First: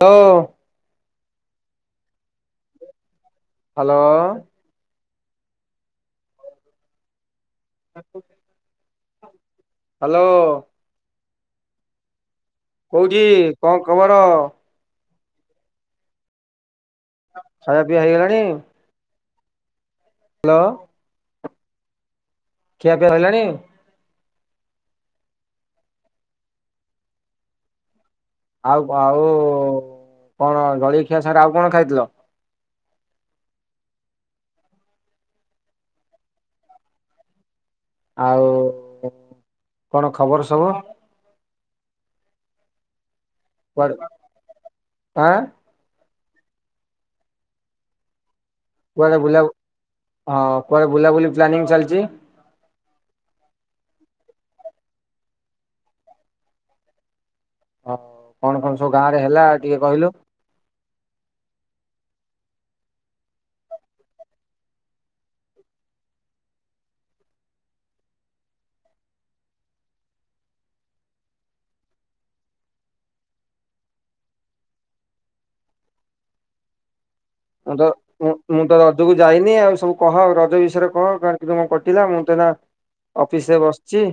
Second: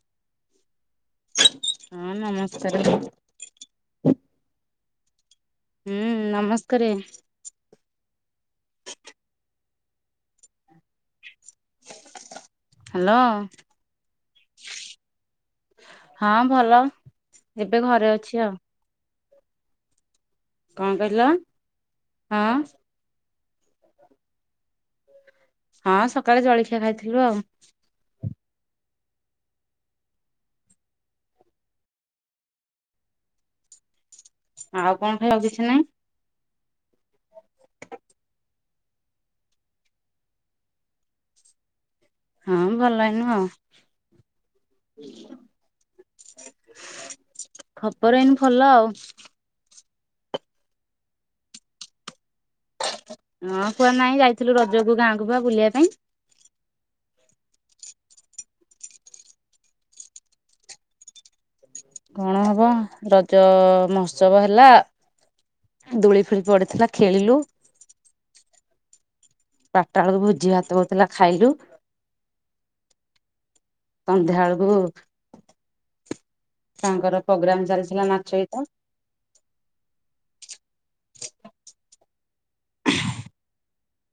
ଓ ହଁ ନମସ୍କାର ହାଲୋ ହୁଁ ନମସ୍କାରେ। [unintelligible] ହାଲୋ। ହ୍ୟାଲୋ କଉଠି କଣ ଖବର? ହଁ ଭଲ ଏବେ ଖାଇବା ପିଇବା ଘରେ ହେଇଗଲାଣି ଅଛି ଆଉ। ହ୍ୟାଲୋ କଣ କହିଲ? ହଁ ଖିଆ ପିଆ ହେଲଣି? ହଁ ସକାଳେ ଜଳଖିଆ ଖାଇଥିଲୁ ଆଉ। ଆଉ ଆଉ କଣ ଜଳିଖିଆ ଛଡା ଆଉ କଣ ଖାଇଥିଲ? ଆଉ କଣ ଖାଇବୁ କିଛି ନାଇଁ ଆଉ କଣ ଖବର ସବୁ? ହଁ ଭଲ ଏଇନୁ ଆଉ କୁଆଡେ ଆଁ ଖବର ଏଇନୁ ଭଲ ଆଉ କୁଆଡେ ବୁଲା ହଁ କୁଆଡେ ବୁଲାବୁଲି ପ୍ଲାନିଂ ଚାଲିଚି ହଁ କୁଆଡେ ନାଇଁ ଯାଇଥିଲୁ ରଜକୁ ଗାଁକୁୁ ବା ବୁଲିବା ପାଇଁ। ହଉ କଣ କଣ ସବୁ ଗାଁ ରେ ହେଲା ଟିକେ କହିଲୁ? କଣ ହବ ରଜ ମହୋତ୍ସବ ହେଲା ଦୂଳି ଫୁଳି ପଡିଥିଲା ଖେଳିଲୁ ବାରଟା ବେଳକୁ ଭୋଜି ଭାତ ହଉଥିଲା ଖାଇଲୁ। ସନ୍ଧ୍ୟାଳୁକୁ ତାଙ୍କର ମୁଁ ତ ନାଚ ମୁଁ ଗୀତ ମୁଁ ତ ରଜକୁ ଯାଇନି ଆଉ ସବୁ କହ ରଜ ବିଷୟରେ କହ କାର କେମିତି କଟିଲା ମୁଁ ଅଫିସରେ ବସିଛି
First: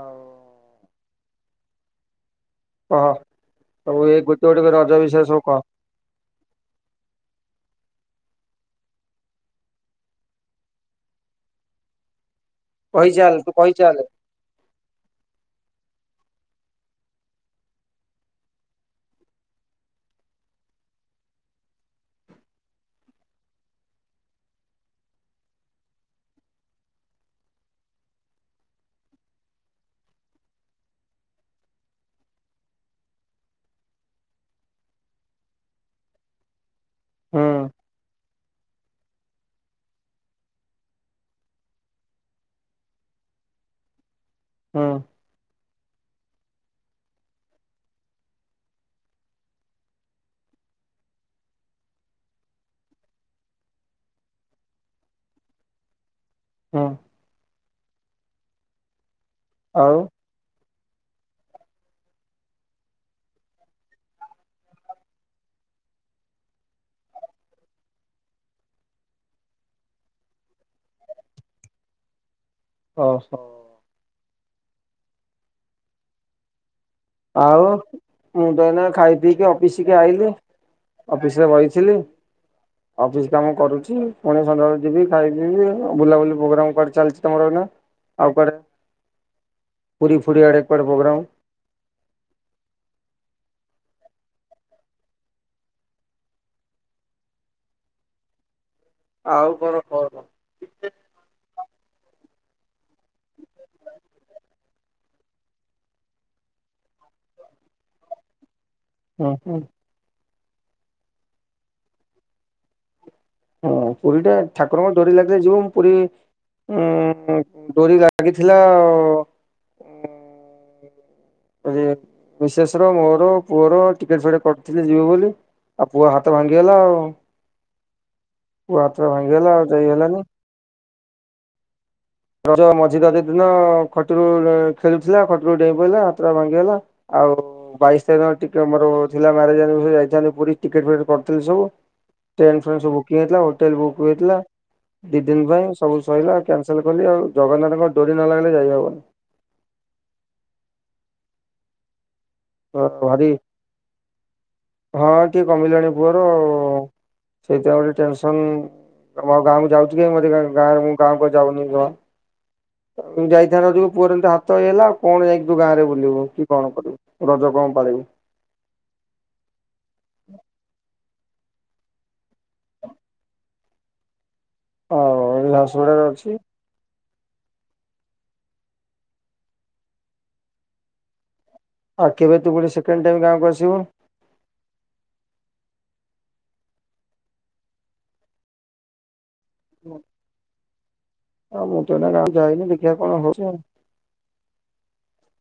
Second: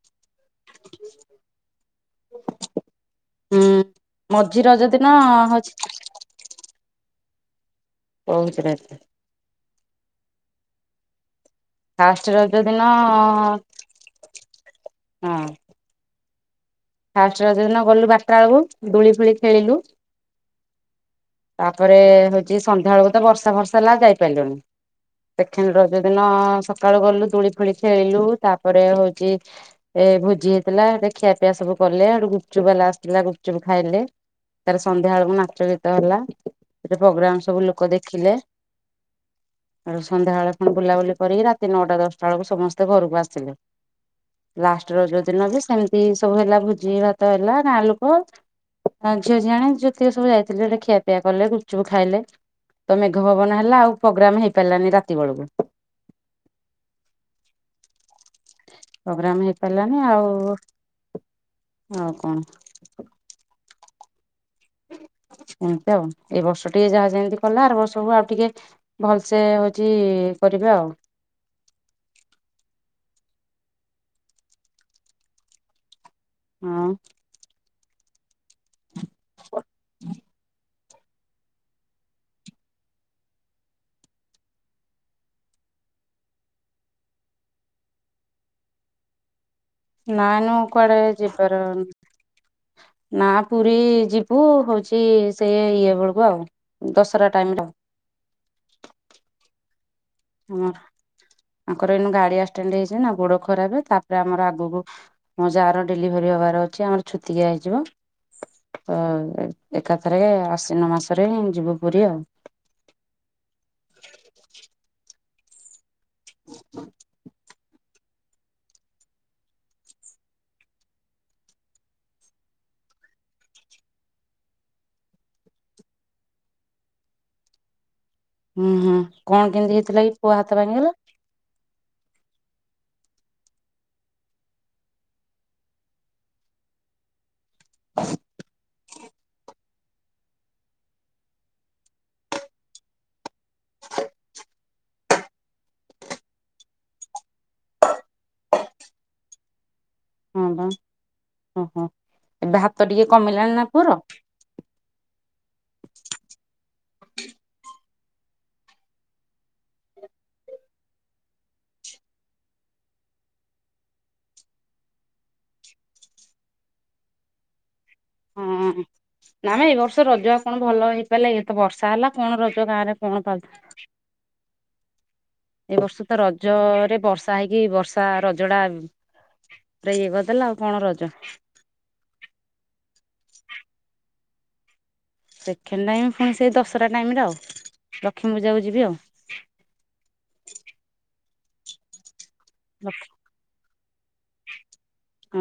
ଆଉ କହ। [inaudible] ହୁଁ ସବୁ ଏଇ ଗୋଟେ ଗୋଟେ ମଝି କରି ରଜ ଦିନ ବିଷୟରେ ସବୁ କହ ହଉଛି। [inaudible] କହୁଛି ରହିଥା ଫାଷ୍ଟ ରଜ ଦିନ କହିଚାଲ ତୁ ହଁ କହିଚାଲେ ଫାଷ୍ଟ ଦିନ ଗଲୁ ବାରଟା ବେଳକୁ ଦୁଳି ଫୁଳି ଖେଳିଲୁ। ତାପରେ ହଉଛି ସନ୍ଧ୍ୟା ବେଳକୁ ତ ବର୍ଷା ବର୍ଷା ହେଲା ଯାଇପାରିଲୁଣିି। ସେକେଣ୍ଡ ରଜ ଦିନ ସକାଳୁ ଗଲୁ ଦୁଳି ଫୁଳି ଖେଳିଲୁ ତାପରେ ହଉଚି ଭୋଜି ହେଇଥିଲା ଏ ଖିଆ ପିଆ ସବୁ କଲେ ଗୁପଚୁପ୍ ବାଲା ଆସିଥିଲା ଗୁପଚୁପ୍ ଖାଇଲେ ତାର ସନ୍ଧ୍ୟା ବେଳକୁ ନାଚ ଗୀତ ହୁଁ ହେଲା [inaudible] ଆଉ ସନ୍ଧ୍ୟାବେଳେ କଣ ବୁଲାବୁଲି କରି ରାତି ନଅଟା ଦଶଟା ବେଳକୁ ସମସ୍ତେ ଘରକୁ ଆସିଲୁ। ହୁଁ ଲାଷ୍ଟ ରଜ ଯୋଉ ଦିନ ବି ସେମିତି ସବୁ ହେଲା ଭୋଜି ଭାତ ହେଲା ଗାଁ ଲୋକ ଆଉ ଝିଅ ଝିଆଣେ ଯେତିକି ସବୁ ଯାଇଥିଲେ ଖିଆପିଆ କଲେ ଗୁପଚୁପ୍ ଖାଇଲେ। ତ ମେଘ ପବନ ହେଲା ଆଉ ପୋଗ୍ରାମ ହେଇପାରିଲାନି ରାତି ବେଳକୁ ହଁ। ପ୍ରୋଗ୍ରାମ ହେଇପାରିଲାନି ଆଉ ଆଉ କଣ। [inaudible] ଏମତି ଆଉ ଏଇ ବର୍ଷ ଟିକେ ଯାହା ଯେମିତି କଲା ଆର ବର୍ଷକୁ ଆଉ ଟିକେ ଭଲସେ ହଉଛି କରିବା ଆଉ। ଓ ହୋ। ହଁ। ଆଉ ମୁଁ ତ ଏଇନା ଖାଇ ପିଇକି ଅଫିସିକି ଆଇଲି। ଅଫିସିରେ ବଇଥିଲି। ଅଫିସ କାମ କରୁଛି ପୁଣି ସନ୍ଧ୍ୟାବେଳେ ଯିବି ଖାଇବି ପିିଇବି। ବୁଲାବୁଲି ପ୍ରୋଗ୍ରାମ କଣ ଚାଲିଛି ତମର ଏଇନା? ଆଉ କୁଆଡେ ପୁରୀ ଫୁୁରି ନାଇଁନୁ ଆଡେ କୁଆଡେକ କୁଆଡେ ପ୍ରୋଗ୍ରାମ? ଯିବାର ନା ପୁରୀ ଯିବୁ ହଉଛି ସେଇ ଇଏ ବେଳକୁ ଆଉ ଦଶହରା ଟାଇମରେ ଆଉ। ଆଉ କଣ? କଣ? [unintelligible] ତାଙ୍କର ଏଇନେ ଗାଡି ଆସ୍କିଡେଣ୍ଡ ହେଇଛି ନା ଗୋଡ ଖରାପ ତାପରେ ଆମର ଆଗକୁ ମୋ ଯାର ଡେଲିଭରି ହବାର ଛି ଆମର ଛୁତିକିଆ ହେଇଯିବ। [inaudible] ତ ହୁଁ ହୁଁ ଏକାଥରେ ଆଶ୍ୱିନ ମାସରେ ଯିବୁ ପୁରୀ ଆଉ। ହଁ ପୁରୀଟା ଠାକୁରଙ୍କର ଡୋରି ଲାଗିଲେ ଯିବ ପୁରୀ ଉମ୍ ଡୋରି ଲା ଲାଗିଥିଲା ଉମ୍ ମିସେସର ମୋର ପୁଅର ଟିକେଟ୍ ଫେକେଟ୍ କରିଥିଲୁ ଯିବୁ ବୋଲି ଆଉ ପୁଅ ହାତ ଭାଙ୍ଗିଗଲା ଆଉ। ହୁଁ ପୁଅ ହୁଁ ହାତ କଣ ଭାଙ୍ଗିଗଲା ଆଉ କେମିତି ହେଇଥିଲା କି ଯାଇହେଲାନି। ପୁଅ ହାତ ଭାଙ୍ଗିଗଲା? ରଜ ମଝି ଦିନ ଖଟିରୁ ଖେଳୁଥିଲା ଖଟିରୁ ଡେଇଁ ପଇଲା ହାତଟା ଭାଙ୍ଗିଗଲା ଆଉ ବାଇଶ ତାରିଖ ଟିକେ ମୋର ଥିଲା ମ୍ୟାରେଜ୍ ଆନିଭର୍ସେରି ଯାଇ ପୁରୀ ଟିକେଟ ଫିକେଟ କରିଥିଲି ସବୁ ଟ୍ରେନ୍ ଫେନ୍ ସବୁ ବୁକିଙ୍ଗ୍ ହେଇଥିଲା ହୋଟେଲ ବୁକ୍ ହୋଇଥିଲା ଦି ଦିନ ପାଇଁ ସବୁ ସରିଲା ଖ ଆଉ ଜଗନ୍ନାଥଙ୍କ ଡୋରି ନଲାଗିଲେ ଯାଇ ହବନି। ହଁ ବା ଓହୋ। ଏବେ ହାତ ଟିକେ ଭାରି କମିଲାଣି ନା ପୁଅର? ହଁ ଟିକେ କମିଲାଣି ପୁଅର ଆଉ। ସେଇଥି ପାଇଁ ଗୋଟେ ଟେନସନ୍ ତମ ଗାଁକୁ ଯାଉଛି କି ମତେ ଗାଁ ମୁଁ ଗାଁକୁ ଯାଉନି ଜମା। ଯାଇଥାନ୍ତୁ ପୁଅର ଏମିତି ହାତ ହେଇଗଲା ଆଉ କଣ ଯାଇକି ତୁ ଗାଁରେ ବୁଲିବୁ କି କଣ କରିବୁ। ରଜ କଣ ପାଳିବୁ। ହଁ ନା ମ ଏଇ ବର୍ଷ ରଜ ଆଉ କଣ ଭଲ ହେଇ କହିଲେ ଇଏ ତ ବର୍ଷା ହେଲା କଣ ରହୁଛ ଗାଁ ରେ କଣ ପାଳୁଛ ଅ ଏ ବର୍ଷ ତ ରଜରେ ବର୍ଷା ବର୍ଷା ହେଇକି ବର୍ଷା ରଜଟା ପୁରା ଇଏ କରିଦେଲା ଆଉ କଣ ରଜ। ହଁ କେବେ ତୁ ପୁଣି ସେକେଣ୍ଡ ଟାଇମ ଗାଁକୁ ଆସିବୁ? ସେକେଣ୍ଡ ଟାଇମ ପୁଣି ସେଇ ଦଶହରା ଟାଇମରେ ଆଉ, ଲକ୍ଷ୍ମୀ ପୂଜାକୁ ଯିବି ଆଉ। [unintelligible] [inaudible] ଆଉ ମୁଁ ତ ଏଇନା ଗାଁକୁ ଯାଇନି ଦେଖିବା କଣ ହଉଛି ଆଉ।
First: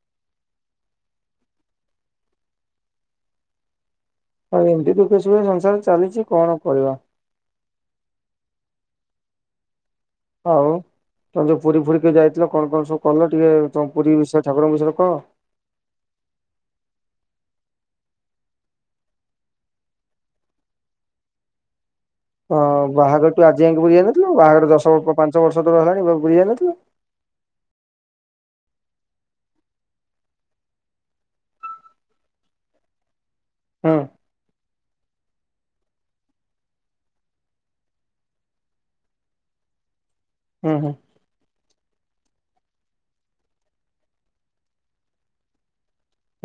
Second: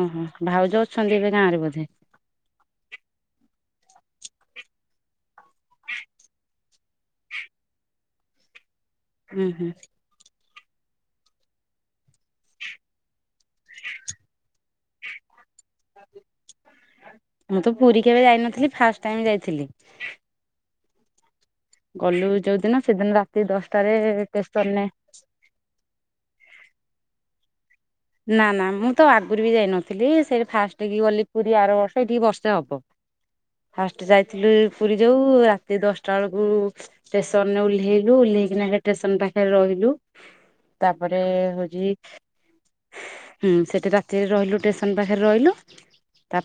ଓହୋ ଭାଉଜ ଅଛନ୍ତି ଏବେ ଗାଁ ରେ ବୋଧେ? ଆଉ ଏମିତି ଦୁଃଖେ ସୁଖେ ସଂସାର ଚାଲିଛି କଣ କହିବା। ହୁଁ - ହୁଁ। ହଉ। ତମେ ଯୋଉ ପୁରୀ ଫୁୁରୀ କି ଯାଇଥିଲ କଣ କଣ ସବୁ କଲ, ଟିକେ ତମ ପୁରୀ ବିଷୟରେ ଠାକୁରଙ୍କ ବିଷୟରେ କହ। [unintelligible] ମୁଁ ତ ପୁରୀ କେବେ ଯାଇ ନଥିଲି, ଫାଷ୍ଟ ଟାଇମ ଯାଇଥିଲି। ଗଲୁ ହଁ, ଯୋଉଦିନ ସେଦିନ ବାହାଘର ରାତି ଠୁ ଆଜି ଯାଏଁ ଦଶଟାରେ ପୁରୀ ଯାଇ ନଥିଲୁ, ବାହାଘର ଷ୍ଟେସନରେ ଦଶ ପାଞ୍ଚ ବର୍ଷ ଧରି ହେଲାଣି ପୁରୀ ଯାଇ ନଥିଲୁ। ନା ନା ମୁଁ ତ ଆଗରୁ ବି ଯାଇନଥିଲି ସେ ଫାଷ୍ଟ କି ଗଲି ପୁରୀ ଆର ବର୍ଷ ଏଇଠିକି ବର୍ଷେ ହବ। ହୁଁ ଫାଷ୍ଟ ଯାଇଥିଲୁ ପୁରୀ ଯୋଉ, ରାତି ଦଶଟା ବେଳକୁ ଷ୍ଟେସନରେ ଓହ୍ଲେଇଲୁ, ଓହ୍ଲାଇକିନା ସେ ଷ୍ଟେସନ ପାଖରେ ରହିଲୁ। ହୁଁ। ତାପରେ ହଉଛି ହୁଁ, ସେଠି ରାତିରେ ରହିଲୁ ଷ୍ଟେସନ ପାଖରେ ରହିଲୁ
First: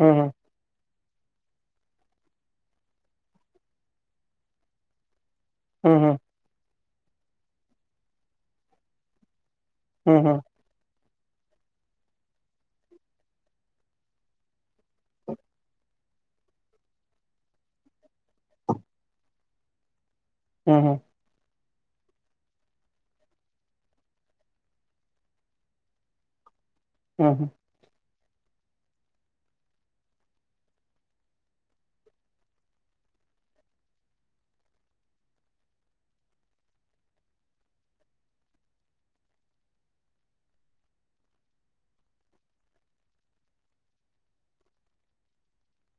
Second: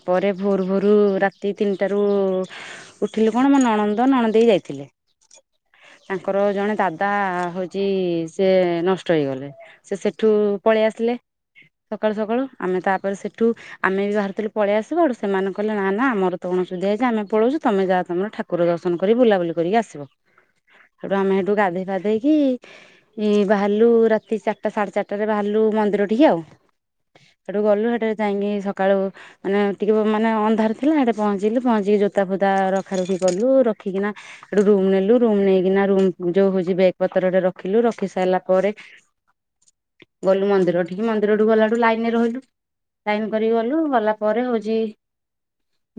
ହୁଁ ଭୋରୁ ଭୋରୁ ରୁ ରାତି ତିନିଟା ରୁ ଉଠିଲୁ କଣ ମୋ ନଣନ୍ଦ ନଣଦେଇେ ଯାଇଥିଲେ। ହୁଁ ହୁଁ ତାଙ୍କର ଜଣେ ଦାଦା ହଉଚି ସେ ନଷ୍ଟ ହେଇଗଲେ। ସେ ହୁଁ ସେଠୁ ହୁଁ ପଳେଇ ଆସିଲେ। [unintelligible] ସକାଳୁ ସକାଳୁ ଆମେ ତାପରେ ସେଠୁ ଆମେ ବି ବାହାରିଥିଲୁ ପଳେଇଆସିବୁ। ସେମାନେ କହିଲେ ନା ନା ଆମର ତ ଅଣସୁଧିଆ- ଇକା ଆମେ ପଳଉଛୁ ତମେ ଯାହା ତମର ଠାକୁର ଦର୍ଶନ କରି ବୁଲାବୁଲି କରିକି ଆସିବ। ହୁଁ ସେଠୁ ଆମେ ଗାଧେଇ ଫାଧେଇକି ଇଁ ବାହାରିଲୁ ରାତି ଚାରିଟା ସାଢେ ଚାରିଟାରେ ବାହାରିଲୁ ମନ୍ଦିର ଠିକି ଆଉ। ହୁଁ ହୁଁ ସେଠୁ ଗଲୁ ସେଠକି ଯାଇକି ସକାଳୁ ମାନେ ଟିକେ ମାନେ ଅନ୍ଧାର ଥିଲା ସେଠି ପହଞ୍ଚିଲୁ ପହଞ୍ଚିକି ଜୋତା ଫୋତା ରଖା ରଖି କଲୁ ରଖିକିନା [unintelligible] ରୁମ ନେଲୁ, ରୁମ ନେଇକିନା ରୁମ ଯୋଉଁ ହଉଛି ବେଗ ପତ୍ରରେ ରଖିଲୁ, ରଖି ସାରିଲା ପରେ [unintelligible] ଗଲୁ ମନ୍ଦିର ଟି। ମନ୍ଦିରଠୁ ଗଲାଠୁ ଲାଇନରେ ରହିଲୁ, ଲାଇନ କରିକି ଗଲୁ, ଗଲା ପରେ ହଉଚି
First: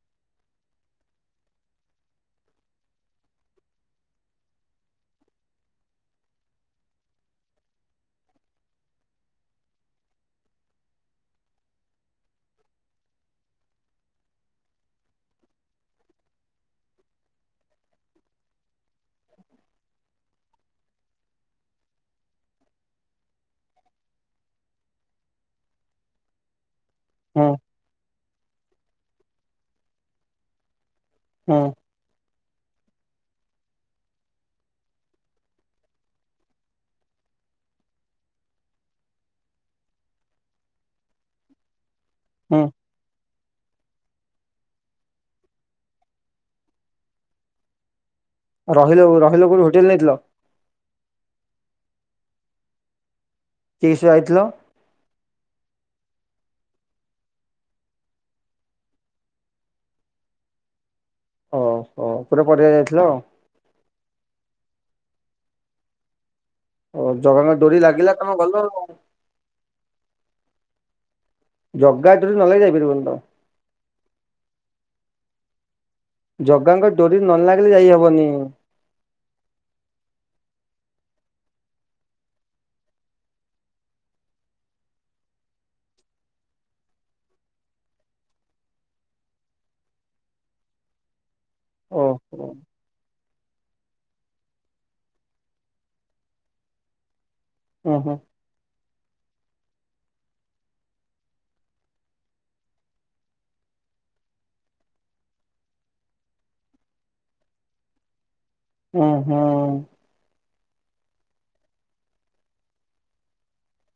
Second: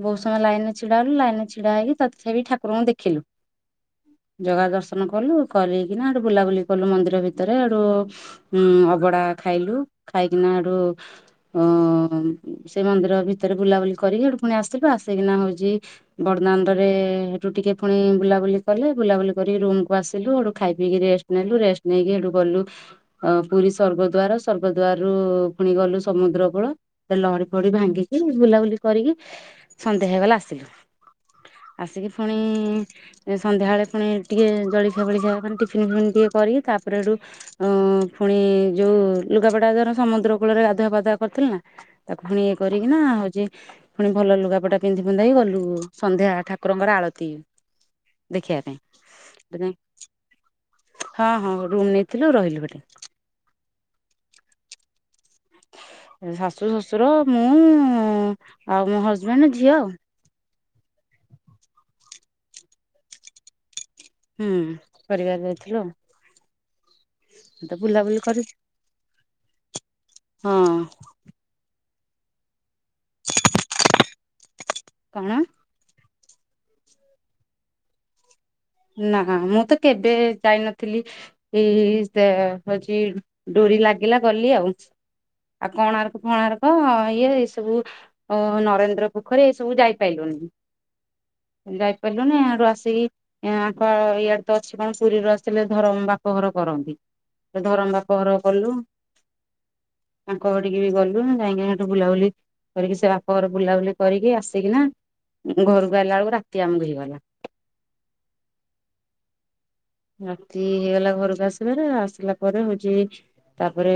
ବହୁତ ସମୟ ଲାଇନରେ ଛିଡାହେଲୁ, ଲାଇନରେ ଛିଡା ହେଇକି ତଥାପି ଠାକୁରଙ୍କୁ ଦେଖିଲୁ। [unintelligible] ଜଗା ଦର୍ଶନ କଲୁ କରିକିନା ସେଠୁ ବୁଲାବୁଲି କଲୁ ମନ୍ଦିର ଭିତରେ ସେଠୁ ଉଁ ଅଭଡ଼ା ଖାଇଲୁ। ଖାଇକିନା ସେଠୁ ଉଁ ଶ୍ରୀମନ୍ଦିର ଭିତରେ ବୁଲାବୁଲି କରିକି ସେଠୁ ପୁଣି ଆସିଲୁ ଆ ଆସିକିନା ହଉଚି ବଡଦାଣ୍ଡରେ ସେଠୁ ଟିକେ ପୁଣି ବୁଲାବୁଲି କଲେ ବୁଲାବୁଲି କରିକି ରୁମ୍ ଆସିଲୁ ସେଠୁ ଖାଇ ପିଇକି ରେଷ୍ଟ ନେଲୁ, ରେଷ୍ଟ ନେଇକି ସେଠୁ ଗଲୁ ଅ ପୁରୀ ସ୍ୱର୍ଗଦ୍ୱାର ସ ସ୍ୱର୍ଗଦ୍ୱାର ରୁ ପୁଣି ଗଲୁ ସମୁଦ୍ର କୂଳ, ସେଠି ଲହଡି ହୁଁ ହୁଁ ଫହଡି ଭାଙ୍ଗିକି ବୁଲାବୁଲି କରିକି ସନ୍ଧ୍ୟା ହେଇଗଲା ଆସିଲୁ। ହୁଁ ଆସିକି ଫୁଣି ସନ୍ଧ୍ୟାବେଳେ ପୁଣି ଟିକେ ଜଳିଖିଆ ବଳିଖିଆ ମାନେ ଟିଫିନ ଫିଫିନ ଟିକେ କରିକି ତାପରେ ଏଠୁ ଉଁ- ଫୁଣି ଯୋଉଁ ଲୁଗାପଟା ଧର ସମୁଦ୍ର କୂଳରେ ଗାଧୁଆ ପାଧୁଆ କରିଥିଲୁନା ତାକୁ ପୁଣି ଇଏ ହୁଁ କରିକିନା ହଉଚି ପୁଣି ଭଲ ଲୁଗାପଟା ପିନ୍ଧି ପୁନ୍ଧାକି ଗଲୁ ସନ୍ଧ୍ୟା ଠାକୁରଙ୍କର ଆଳତି ଦେଖିବା ରହିଲ ରହିଲ କୋଉଠି ପାଇଁ। ହୋଟେଲ ନେଇଥିଲ ହଁ, ହଁ ରୁମ ନେଇ ଥିଲୁ ରହିଲୁ ଭାରି। କିସରେ ଆଇଥିଲ? ଶାଶୁ ଶ୍ୱଶୁର ମୁଁ ଆଉ ମୋ ହଜବେଣ୍ଡ ଝିଅ ଆଉ। ଓହୋଃ ପୁରା ପରିବାର ଯାଇଥିଲ ଆଉ। ହୁଁ ପରିବାର ଯାଇଥିଲୁ ଆଉ। ଓଃ ଜଗାଙ୍କ ତ ଡୋରି ଲାଗିଲା ବୁଲାବୁଲି ତମେ କରି ଗଲ ଆଉ। ହଁ। ଜଗା ଡୋରି ନ ଲାଗିଲେ ଯାଇପାରିବନି ତମେ। [unintelligible] କଣ? ଜଗାଙ୍କ ଡୋରି ନ ଲାଗିଲେ ଯାଇହବନି। ନାଆ ମୁଁ ତ କେବେ ଯାଇନଥିଲି ଏ ସେ ହଉଛି ଡୋରି ଲାଗ ଗିଲା ଗଲି ଆଉ। ଆଉ କୋଣାର୍କ ଫଣାର୍କ ଇଏ ଏ ସବୁ ଅ ନରେନ୍ଦ୍ର ପୋଖରୀ ଏ ସବୁ ଯାଇପାଇଲୁନି। [unintelligible] ଯାଇପାରିଲୁନି ଓହୋ ଆଡୁ ଆସିକି ୟାଙ୍କ ଇଆଡ଼େ ତ ଅଛି କଣ ପୁରୀରୁ ଆସିଲେ ଧରମ ବାପଘର କରନ୍ତି। ହୁଁ ଧରମ ହୁଁ ବାପ ଘର କଲୁ [inaudible] ତାଙ୍କ ଟିକେ ବି ଗଲୁ ଯାାଇଁକି ସେଠୁ ବୁଲାବୁଲି କରିକି ସେ ବାପା ଘର ବୁଲାବୁଲି କରିକି ଆସିକି ନା ଘରକୁ ଆଇଲା ବେଳକୁ ରାତି ଆମକୁ ହେଇଗଲା। ଓ ହଁ। ରାତି ହେଇଗଲା ଘରକୁ ଆସିବାରେ ଆସିଲା ପରେ ହଉଛି ତାପରେ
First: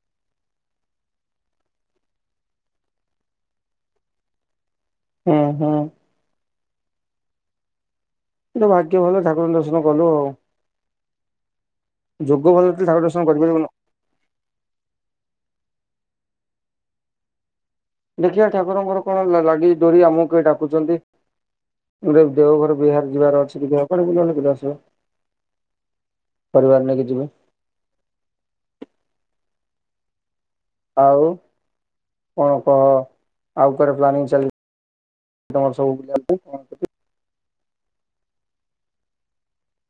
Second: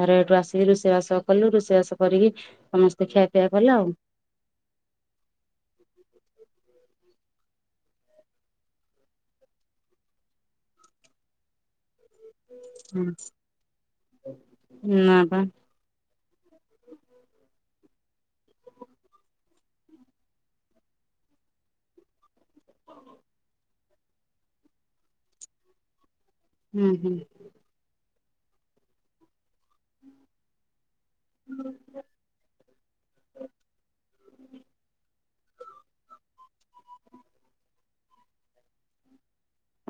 ଘରେ ଏଇଠୁ ଆସିକି ରୁଷେଇବାସ କଲୁ ରୁଷେଇବାସ କରିକି ସମସ୍ତେ ଖିଆପିଆ କଲ ଆଉ। ଉଁ ହୁଁ। ଏଇଟା ଭାଗ୍ୟ ଭଲ ଠାକୁରଙ୍କ ଦର୍ଶନ କଲୁ ଆଉ। ଯୋଗ ଭଲ ନଥିଲେ ଠାକୁର ହଁ ଦର୍ଶନ କରିପାରିବୁନୁ। ନାପା [inaudible] ଦେଖିବା ଠାକୁରଙ୍କର କଣ ଲାଗିଛି ଡୋରି ଆମକୁ କେବେ ଡାକୁଛନ୍ତି। ଗୁଟେ ଦେଓଘର ବିହାର ଯିବାର ଅଛି ଦେହ କଣ ବୁଲ ପରିବାର ହୁଁ ନେଇକି ହୁଁ ଯିବେ। ଆଉ କଣ କହ ଆଉ କୁଆଡେ ପ୍ଲାନିଂ ଚାଲି ତମର ସବୁ [unintelligible]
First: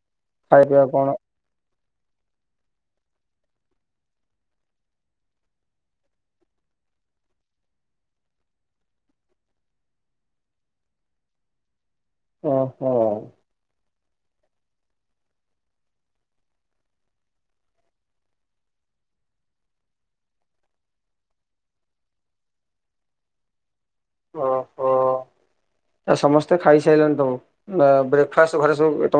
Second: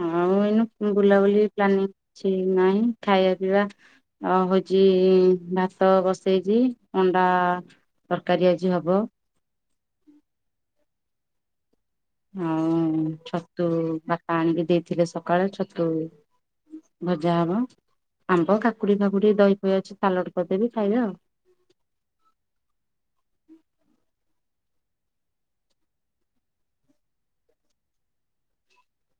ଆଉ ଖାଇବା ପିଇବା ଏଇନୁ କଣ? ବୁଲାବୁଲି ପ୍ଲାନିଂ କିଛିନାଇଁ ଖାଇବା ପିଇବା ଅ ହଉଛି ଭାତ ବସେଇଛି ଅଣ୍ଡା ତରକାରୀ ଆଜି ହବ। ଓହୋ ଆଉ ଛତୁ ବାପା ଆଣିକି ଦେଇଥିଲେ ସକାଳେ ଛତୁ ଭଜା ହବ ଆମ୍ବ କାକୁଡି ଫାକୁଡି ଦହି ଫହି ଅଛି ସାଲଡ କରିଦବି ଖାଇବେ ଆଉ। [inaudible] ଓହୋ ଆ ସମସ୍ତେ ଖାଈସାଇଲଣୀ ତମେ ବ୍ରେକ୍ଫାଷ୍ଟ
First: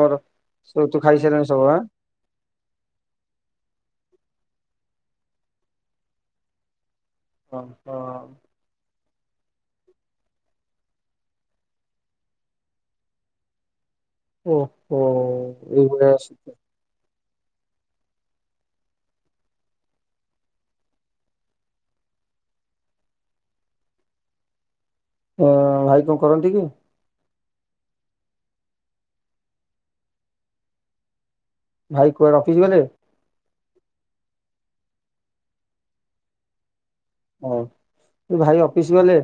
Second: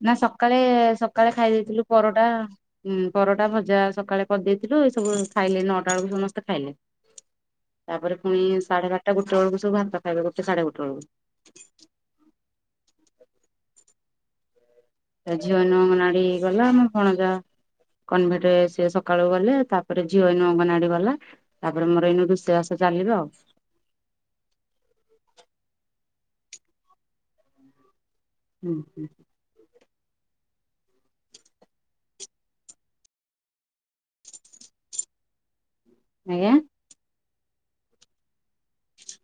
ନା ସକାଳେ ସକାଳେ ଖାଇ ସବୁ ଆଁ ଦେଇଥିଲୁ ପରଟା ଉଁ ପରଟା ଭଜା ସକାଳେ କରିଦେଇଥିଲୁ ଏ ସବୁ ଖାଇଲେ ନଅଟା ବେଳକୁ ସମସ୍ତେ ଖାଇଲେ ତାପରେ ପୁଣି ଓହୋ ସାଢେ ବାରଟା ଗୋ ଗୋଟେ ବେଳକୁ ସବୁ ଭାତ ଖାଇବେ ଗୋଟେ ସାଢେ ଗୋଟେ ବେଳକୁ। ଓଃ ତା ଝିଅ ନୁଅଙ୍କ ନାଡି ଗଲା ଆମ ଭଣଜା [inaudible] କନଭେଟ ସେ ସକାଳୁ ଗଲେ ତାପରେ ଝିଅ ଏଇନୁ ଅଙ୍ଗନାଡି ଗଲା ତାପରେ ମୋର ଏଇନୁ ରୁସେଇବାସ ଚାଲି ପ୍ଲସ ଅ ଭାଇ କଣ କରନ୍ତି କି? ଉଁ ହୁଁ। ଭାଇ କୁଆଡେ ଅଫିସ ଗଲେ? ଆଞା। ହଁ ମୋ ଭାଇ ଅଫିସ ଗଲେ?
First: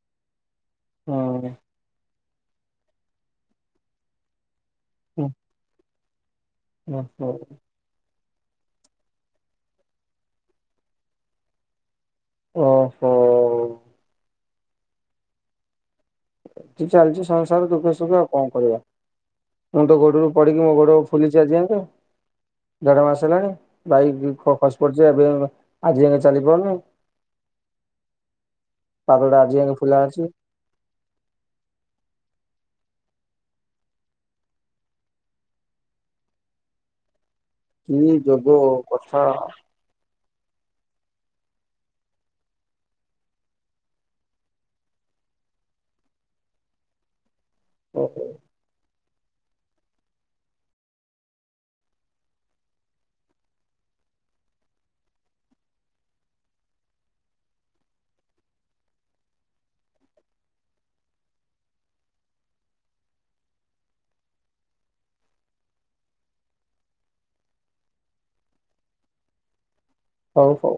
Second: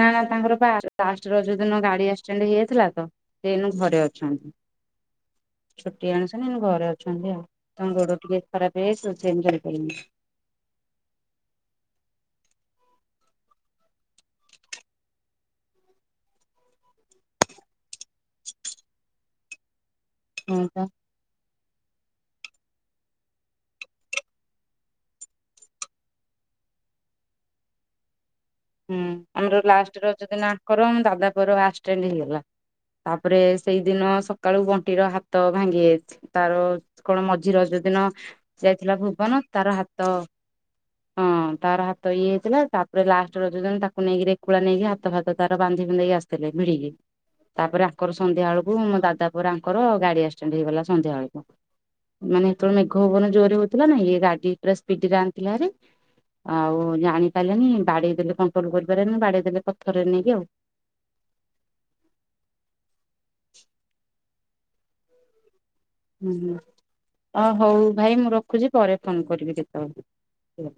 ନା ନା ତାଙ୍କର ବା ଫାର୍ଷ୍ଟ ହଁ ରଜ ଦିନ ଗାଡ଼ି ଆ ଆକ୍ସିଡେଣ୍ଟ ହେଇଯଥିଲା ତ ସେ ଏଇନୁ ଘରେ ଅଛନ୍ତି। ହୁଁ। ଛୁଟି ଆଣିସନି ଏଇନୁ ଘରେ ଅଛନ୍ତି ଓହୋ। ଆଉ ତାଙ୍କ ଗୋଡ ଟିକେ ଖରାପ ହେଇ ଯାଇଛି ତ ସେ ଯାଇ ପାରୁ ଓହୋ-ଅ ଏଠି ଚାଲିଛି ସଂସାର ଦୁଃଖ ସୁଖ ଆଉ କଣ କରିବା। ମୁଁ ତ ଗୋଡରୁ ପଡିକି ହଁ ମୋ ପା ଗୋଡ ଫୁଲିଛି ଅଜି ଯାଙ୍କେ। ଦେଢ ମାସ ହେଲାଣି ବାଇକ ଖ-ଖସି ପଡିଚ ଏବେ ଆଜି ଯାକ ଚାଲି ପାରୁନି [inaudible] ହୁଁ ପାଦଟା ଆଜି ଆମର ଯାକେ ଫୁଲା ଲାଷ୍ଟ ରଜ ଅଛି ଦିନ ଆଙ୍କର ଆମ ଦାଦା ପୁଅର ଆକ୍ସଡେଣ୍ଟ ହେଇଗଲା। ତାପରେ ସେଇଦିନ ସକାଳୁ ବଣ୍ଟି ର ହାତ ଭାଙ୍ଗି ଯାଇଛି ତାର କଣ ମଜା। ଜି ରଜ କି ଦିନ ଯୋଗ ଯାଇଥିଲା କଥା ଭୁବନ ତାର ହାତ ହଁ ତାର ହାତ ଇଏ ହେଇଥିଲା ତାପରେ ଲାଷ୍ଟ୍। ଯ ରଜ ଦିନ ତାକୁ ନେଇକିରେ ଏକୁଳା ନେଇକି ହାତ ଫାତ ତାର ବାନ୍ଧିବନ୍ଧେଇ ଆସିଥିଲେ ଭିଡିକି। ତାପରେ ଆଙ୍କର ଓହୋ ସନ୍ଧ୍ୟାକୁ ମୋ ଦାଦା ପୁଅର ଆଙ୍କର ଗାଡି ଆକ୍ସିଡେଣ୍ଟ ହେଇଗଲା ସନ୍ଧ୍ୟା ବେଳକୁ। ମାନେ ହେତବେଳକୁ ମେଘ ଭବନ ଜୋରରେ ହଉଥିଲା ନା ଇଏ ଗାଡି ପୁରା ସ୍ପିଡରେ ଆଣିଥିଲା ହେରି। ଆଉ ଜାଣି ପାରିଲେନି ବାଡ଼େଇ। ହେଲେ କଣ୍ଟ୍ରୋଲ କରିପାରିଲେନି ବାଡିେଇ ଦେଲେ ପଥରରେ ନେଇକି ଆଉ। [inaudible] ହୁଁ ହୁଁ ଅ ହଉ ଭାଇ ମୁଁ ରଖୁଛି ପରେ ଫୋନ କରିବି ଦି ହଉ ହଉ।